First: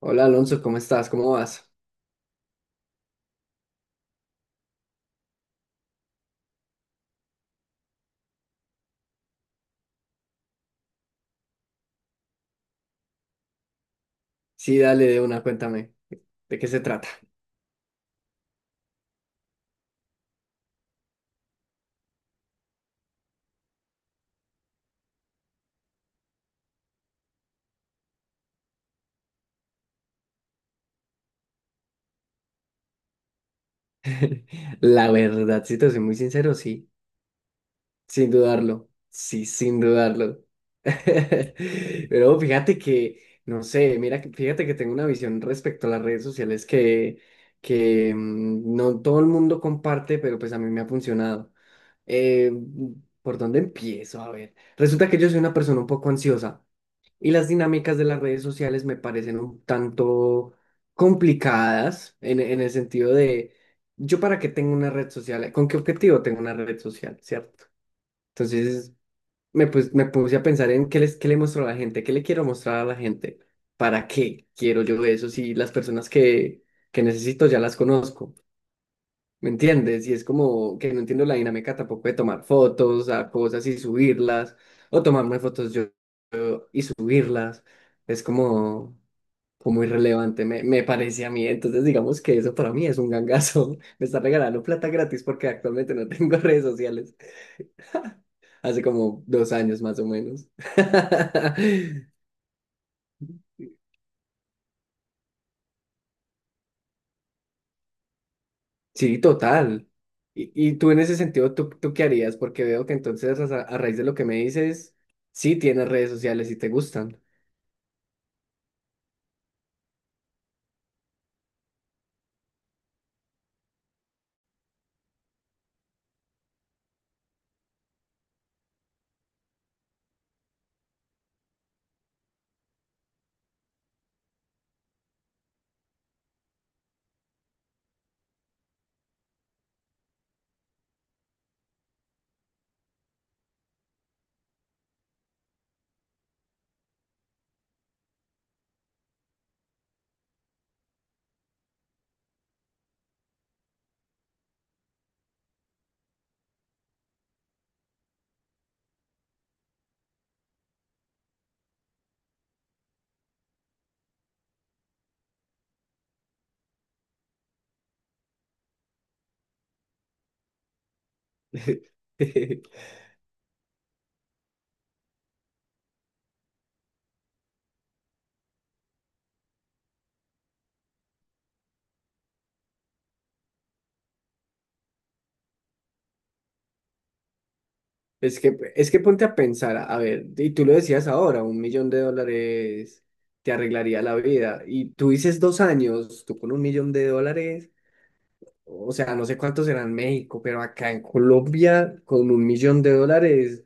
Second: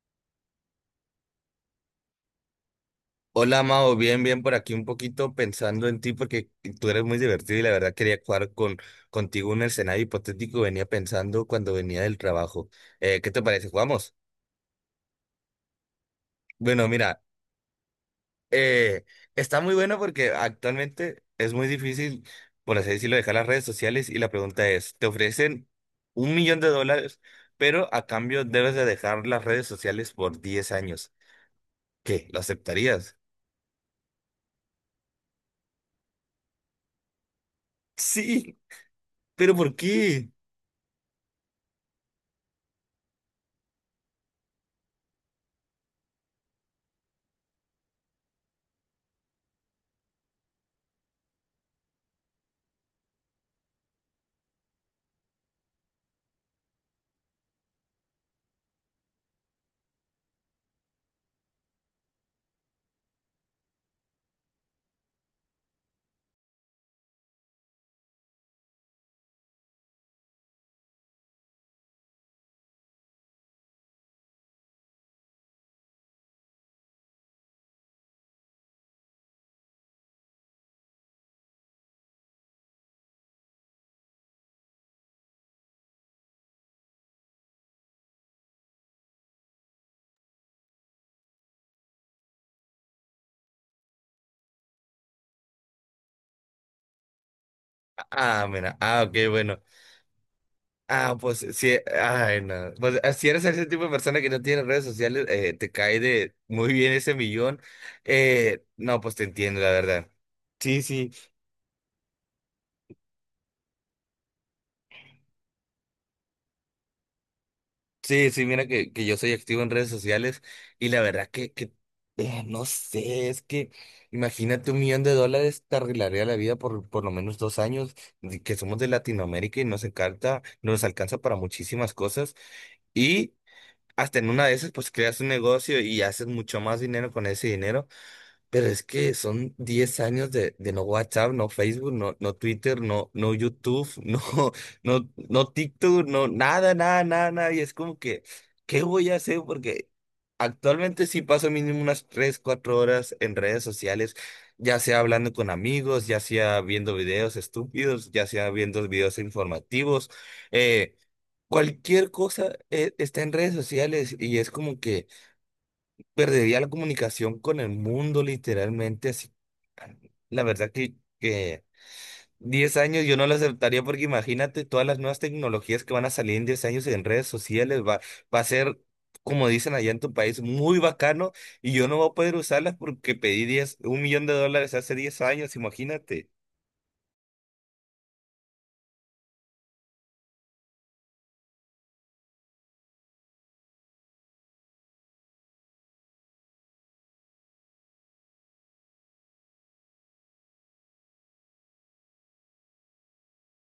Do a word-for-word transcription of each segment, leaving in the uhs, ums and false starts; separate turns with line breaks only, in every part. Hola Alonso, ¿cómo estás? ¿Cómo vas?
Hola, Mao, bien, bien por aquí un poquito pensando en ti porque tú eres muy divertido y la verdad quería jugar con, contigo un escenario hipotético que venía pensando cuando venía del trabajo. Eh, ¿qué te parece? ¿Jugamos?
Sí, dale de una, cuéntame. ¿De qué se
Bueno,
trata?
mira, eh, está muy bueno porque actualmente es muy difícil, por así decirlo, dejar las redes sociales y la pregunta es, ¿te ofrecen un millón de dólares, pero a cambio debes de dejar las redes sociales por diez años? ¿Qué? ¿Lo aceptarías?
La verdad, si te soy muy sincero, sí, sin
Sí,
dudarlo. Sí,
pero ¿por
sin
qué?
dudarlo. Pero fíjate que, no sé, mira, que- fíjate que tengo una visión respecto a las redes sociales que, que mm, no todo el mundo comparte, pero pues a mí me ha funcionado. Eh, ¿Por dónde empiezo? A ver, resulta que yo soy una persona un poco ansiosa. Y las dinámicas de las redes sociales me parecen un tanto complicadas en, en el sentido de, ¿yo para qué tengo una red social? ¿Con qué objetivo tengo una red social? ¿Cierto? Entonces me, pus- me puse a pensar en qué, les, qué le muestro a la gente, qué le quiero mostrar a la gente, para qué quiero yo eso si las personas que, que necesito ya las conozco. ¿Me entiendes? Y es como que no entiendo la dinámica tampoco de tomar fotos a cosas y subirlas, o tomarme fotos yo y subirlas. Es como, fue muy relevante, me, me parece a mí. Entonces, digamos que eso para mí es un gangazo. Me está regalando plata gratis porque actualmente no tengo redes sociales.
Ah, mira,
Hace
ah, ok,
como dos
bueno.
años más o menos.
Ah, pues eh, sí, ay, no. Pues ah, si eres ese tipo de persona que no tiene redes sociales, eh, te cae de muy bien ese millón. Eh, no, pues
Sí,
te entiendo, la
total.
verdad.
Y, y
Sí,
tú en
sí,
ese sentido, ¿tú, tú qué harías? Porque veo que entonces a, a raíz de lo que me dices, sí tienes redes sociales y te gustan.
sí, sí, mira que, que yo soy activo en redes sociales y la verdad que, que eh, no sé, es que imagínate un millón de dólares te arreglaría la vida por por lo menos dos años, de que somos de Latinoamérica y nos encanta, nos alcanza para muchísimas cosas. y Hasta en una de esas, pues creas un negocio y haces mucho más dinero con ese dinero, pero es que son diez años de, de no WhatsApp, no Facebook, no, no Twitter, no, no YouTube, no, no, no TikTok, no nada, nada, nada, nada. Y es como que, ¿qué voy a hacer? Porque actualmente sí paso mínimo unas tres cuatro horas en redes sociales, ya sea hablando con amigos, ya sea viendo videos estúpidos, ya sea viendo videos informativos. Eh, Cualquier cosa eh, está en redes sociales y es como que perdería la comunicación con el mundo literalmente. Así, la verdad que, que diez años yo no lo aceptaría porque imagínate todas las nuevas tecnologías que van a salir en diez años en redes sociales. Va, va a ser, como dicen allá en tu país, muy bacano y yo no voy a poder usarlas porque pedí diez, un millón de dólares hace diez años, imagínate.
Es que, es que ponte a pensar, a a ver, y tú lo decías ahora, un millón de dólares te arreglaría la vida. Y tú dices dos años, tú con un millón de dólares, o sea, no sé cuántos serán en México, pero acá en Colombia, con un millón de dólares,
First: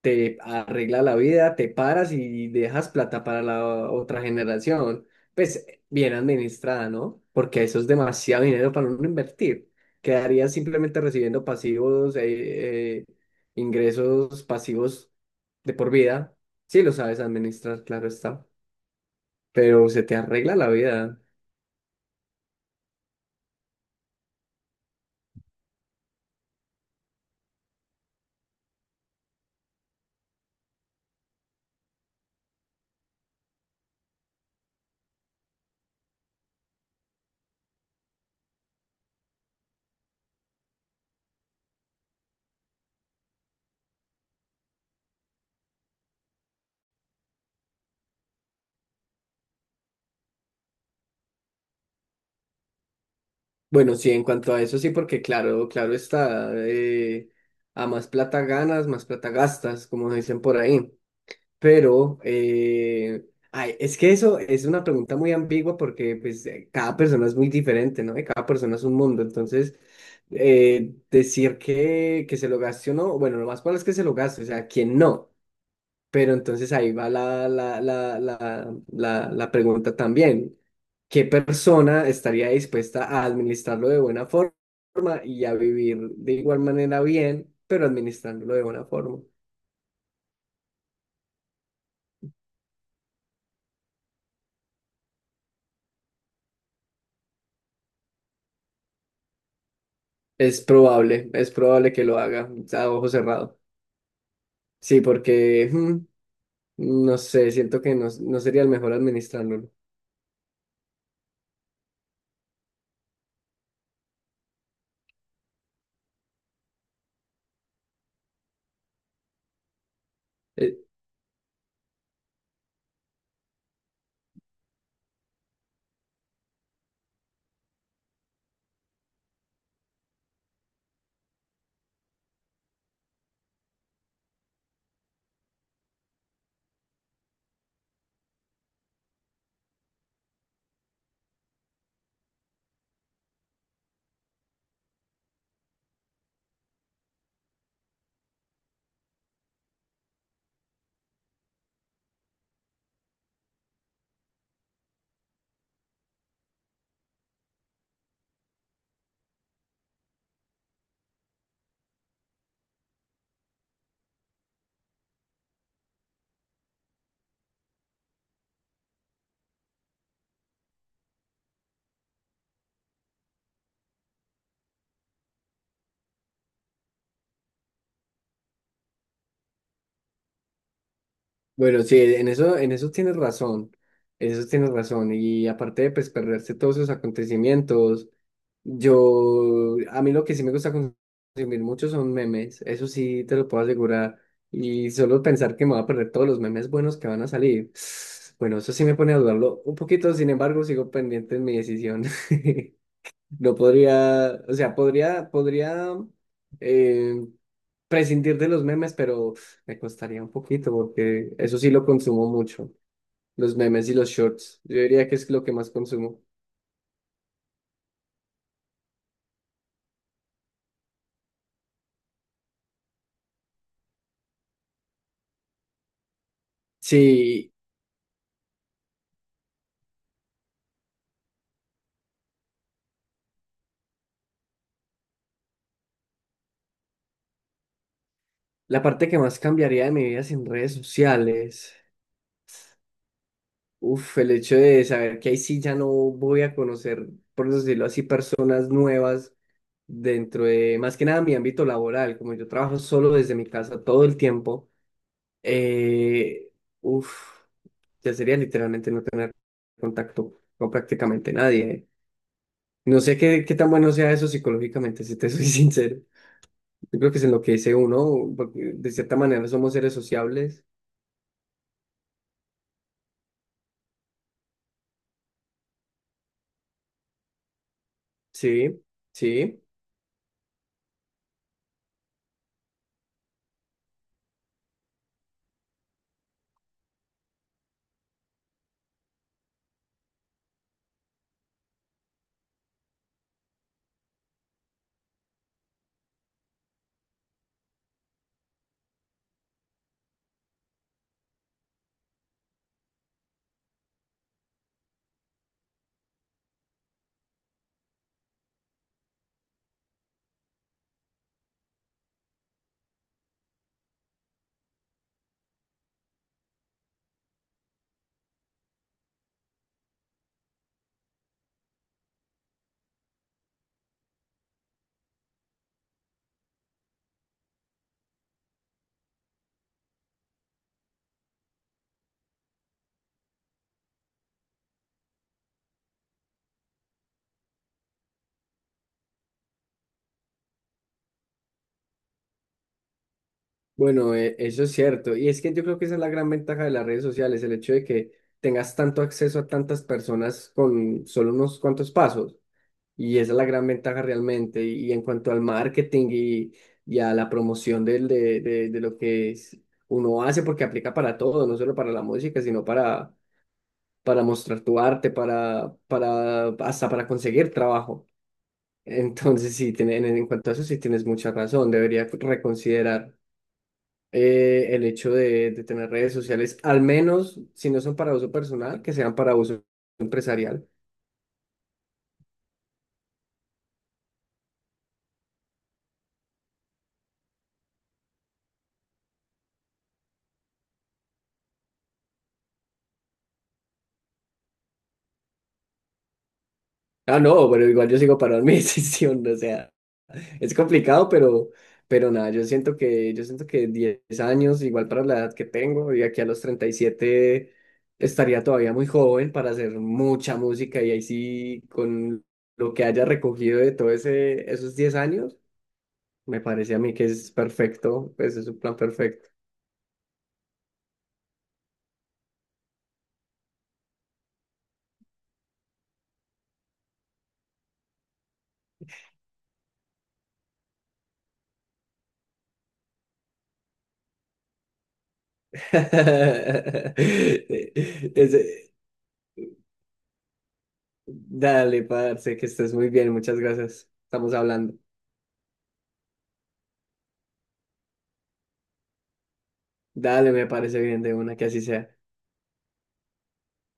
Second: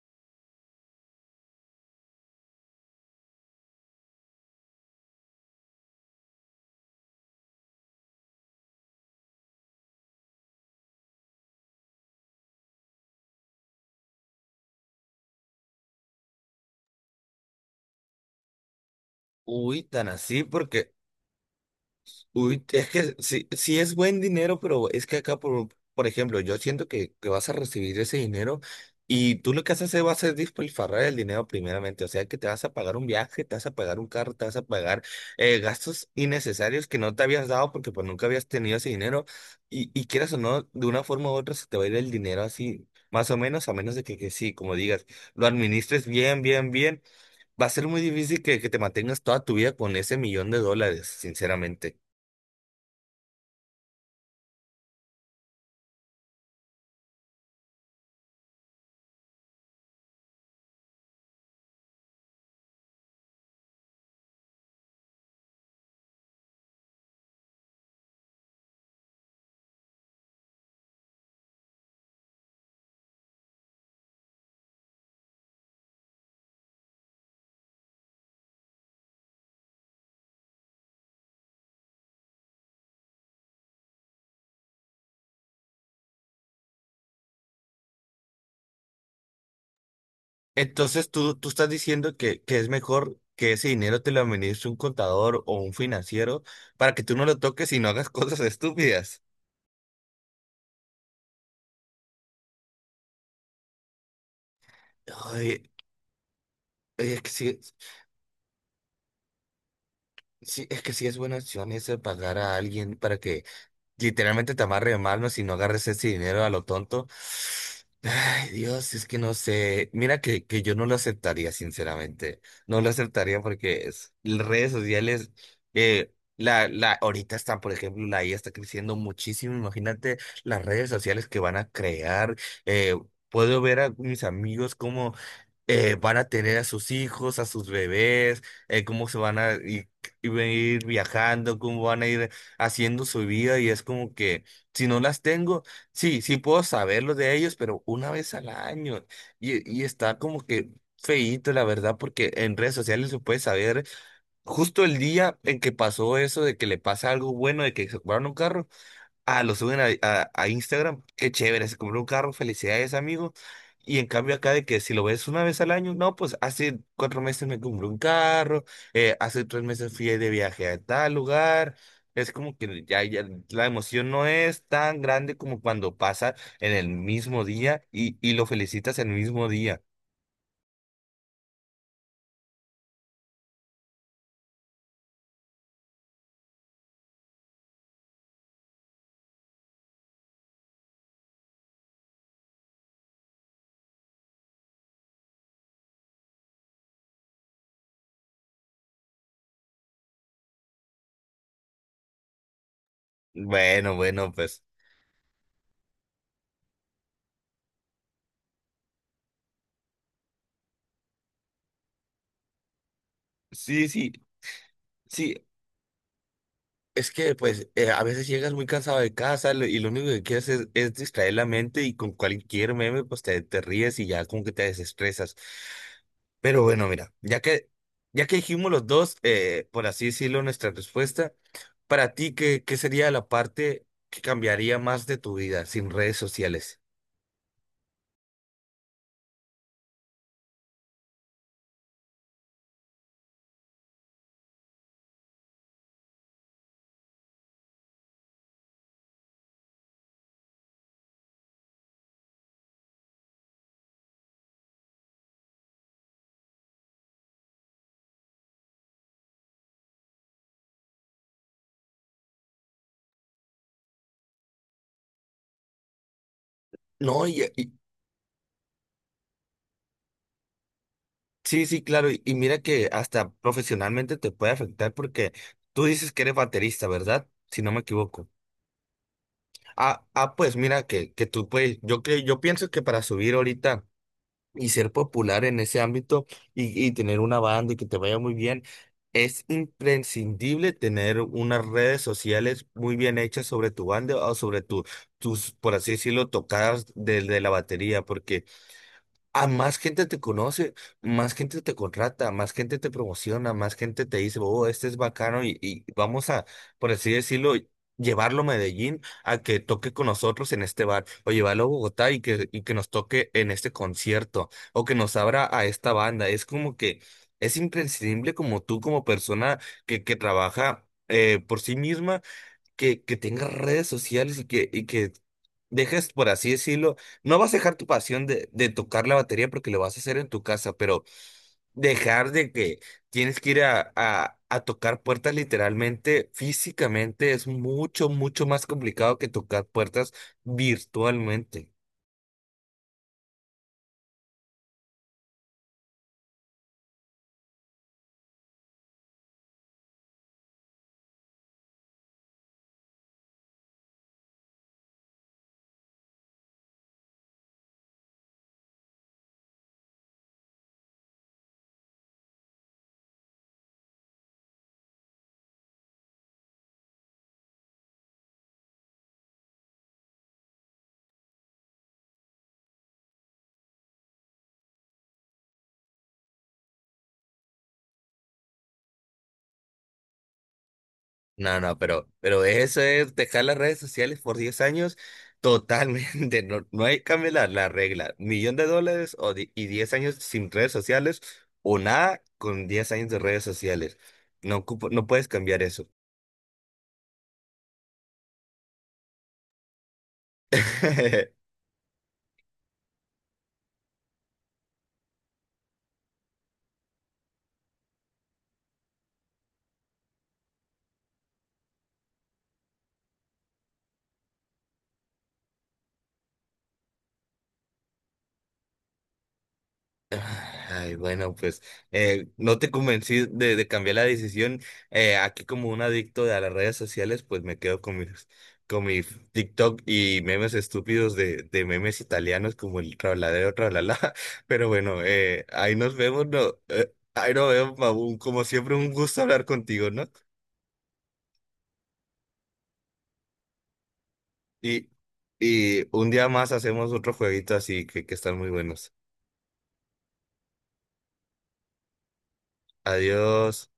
te arregla la vida, te paras y dejas plata para la otra generación. Pues bien administrada, ¿no? Porque eso es demasiado dinero para uno invertir. Quedarías simplemente recibiendo pasivos, eh, eh, ingresos pasivos de por vida. Sí lo sabes administrar, claro está.
Uy,
Pero se
tan
te
así,
arregla la
porque.
vida.
Uy, es que sí, sí es buen dinero, pero es que acá, por, por ejemplo, yo siento que, que vas a recibir ese dinero y tú lo que vas a hacer va a ser despilfarrar el dinero primeramente. O sea, que te vas a pagar un viaje, te vas a pagar un carro, te vas a pagar eh, gastos innecesarios que no te habías dado porque pues nunca habías tenido ese dinero. Y, y quieras o no, de una forma u otra se te va a ir el dinero así, más o menos, a menos de que, que sí, como digas, lo administres bien, bien, bien. Va a ser muy difícil que, que te mantengas toda tu vida con ese millón de dólares, sinceramente.
Bueno, sí, en cuanto a eso sí, porque claro, claro está. eh, a más plata ganas, más plata gastas, como dicen por ahí. Pero, eh, ay, es que eso es una pregunta muy ambigua porque pues, eh, cada persona es muy diferente, ¿no? Y cada persona es un mundo. Entonces, eh, decir que, que se lo gaste o no, bueno, lo más probable es que se lo gaste, o sea, ¿quién no? Pero entonces ahí va la, la, la, la, la, la, pregunta también. ¿Qué persona estaría dispuesta a administrarlo de buena forma y a vivir de igual manera bien, pero administrándolo de buena forma?
Entonces tú, tú estás diciendo que, que es mejor que ese dinero te lo administre un contador o un financiero para que tú no lo toques y no hagas cosas estúpidas.
Es probable, es probable que lo haga a ojo cerrado. Sí,
Ay,
porque mm,
ay,
no
es que
sé,
sí,
siento que no, no sería el mejor administrándolo.
sí, es que sí es buena opción ese pagar a alguien para que literalmente te amarre de manos y no agarres ese dinero a lo tonto. Ay, Dios, es que no sé. Mira que, que yo
Eh,
no lo aceptaría, sinceramente. No lo aceptaría porque es- las redes sociales, eh, la, la, ahorita está, por ejemplo, la I A está creciendo muchísimo. Imagínate las redes sociales que van a crear. Eh, puedo ver a mis amigos como eh, van a tener a sus hijos, a sus bebés, eh, cómo se van a ir, i- ir viajando, cómo van a ir haciendo su vida y es como que si no las tengo, sí, sí puedo saberlo de ellos, pero una vez al año y, y está como que feíto, la verdad, porque en redes sociales se puede saber justo el día en que pasó eso, de que le pasa algo bueno, de que se compraron un carro. Ah, lo suben a, a- a Instagram. Qué chévere, se compró un carro, felicidades, amigo. Y en cambio acá de que si lo ves una vez al año, no, pues hace cuatro meses me compré un carro, eh, hace tres meses fui de viaje a tal lugar. Es como que ya, ya la emoción no es tan grande como cuando pasa en el mismo día y, y lo felicitas el mismo día.
bueno, sí, en eso, en eso tienes razón. En eso tienes razón. Y aparte de pues, perderse todos esos acontecimientos, yo, a mí lo que sí me gusta consumir mucho son memes. Eso sí te lo puedo asegurar. Y solo pensar que me voy a perder todos los memes buenos que van a salir. Bueno, eso sí me pone a dudarlo un poquito, sin embargo, sigo pendiente en mi decisión. No
Bueno, bueno,
podría, o
pues
sea, podría, podría eh, prescindir de los memes, pero me costaría un poquito porque eso sí lo consumo mucho, los memes
sí,
y los
sí,
shorts. Yo diría que es
sí.
lo que más consumo.
Es que pues eh, a veces llegas muy cansado de casa lo- y lo único que quieres es, es distraer la mente y con cualquier meme pues te, te ríes y ya como que te desestresas. Pero bueno, mira, ya
Sí,
que, ya que dijimos los dos, eh, por así decirlo, nuestra respuesta, para ti, ¿qué, qué sería la parte que cambiaría más de tu vida sin redes sociales?
la parte que más cambiaría de mi vida sin redes sociales, uf, el hecho de saber que ahí sí ya no voy a conocer, por decirlo así, personas nuevas dentro de, más que nada, mi ámbito laboral, como yo trabajo solo desde mi casa todo el tiempo. Eh, uf, ya sería literalmente no tener contacto con prácticamente nadie. ¿Eh? No sé qué, qué tan bueno sea eso psicológicamente, si te soy sincero. Yo creo que es
No,
en lo
y,
que
y-
dice uno, porque de cierta manera somos seres sociables.
sí, sí, claro, y, y mira que hasta profesionalmente te puede afectar porque tú dices que eres baterista, ¿verdad? Si no me equivoco.
Sí, sí.
Ah, ah, pues mira que, que tú puedes, yo creo, yo pienso que para subir ahorita y ser popular en ese ámbito y, y tener una banda y que te vaya muy bien, es imprescindible tener unas redes sociales muy bien hechas sobre tu banda o sobre tu, tus, por así decirlo, tocadas de, de la batería, porque a más gente te conoce, más gente te contrata, más gente te promociona, más gente te dice, oh, este es bacano y, y vamos a, por así decirlo, llevarlo a Medellín a que toque con nosotros en este bar, o llevarlo a Bogotá y, que, y que nos toque en este concierto, o que nos abra a esta banda. Es como que es imprescindible como tú, como persona que, que trabaja eh, por sí misma que, que tengas redes sociales y que, y que dejes, por así decirlo, no vas a dejar tu pasión de, de tocar la batería porque lo vas a hacer en tu casa, pero dejar de que tienes que ir a, a, a tocar puertas literalmente, físicamente, es mucho, mucho más complicado que tocar puertas virtualmente.
Bueno, e- eso es cierto. Y es que yo creo que esa es la gran ventaja de las redes sociales, el hecho de que tengas tanto acceso a tantas personas con solo unos cuantos pasos. Y esa es la gran ventaja realmente. Y, en cuanto al marketing y, y a la promoción del, de, de, de lo que es- uno hace, porque aplica para todo, no solo para la música, sino para, para mostrar tu arte, para, para, hasta para conseguir trabajo. Entonces, sí, tiene- en, en cuanto a eso, sí tienes mucha razón. Debería reconsiderar eh, el hecho de, de tener redes sociales, al menos si no son para uso personal, que sean para uso empresarial.
No, no, pero, pero eso es dejar las redes sociales por diez años totalmente. No, no hay que cambiar la, la regla. Millón de dólares o di- y diez años sin redes sociales o nada con diez años de redes sociales. No, ocupo- no puedes cambiar eso.
Ah, no, pero igual yo sigo para mi decisión, o sea. Es complicado, pero, pero, nada, yo siento que, yo siento que diez años, igual para la edad que tengo, y aquí a los treinta y siete estaría todavía muy joven para hacer mucha música y ahí sí, con lo que haya recogido de todo ese, esos diez años, me parece a mí que es perfecto, pues es un plan perfecto.
Ay, bueno, pues eh, no te convencí de, de cambiar la decisión. Eh, aquí como un adicto a las redes sociales, pues me quedo con mis, con mi TikTok y memes estúpidos de, de memes italianos como el trabladero, trablala. Pero bueno, eh, ahí nos vemos, no, eh, ahí nos vemos, Mabun. Como
Ese-
siempre, un gusto hablar contigo, ¿no?
dale, parce, que estés muy bien, muchas gracias. Estamos hablando.
Y, y un día más hacemos otro jueguito así que, que están muy buenos.
Dale, me parece bien de una, que así sea.
Adiós.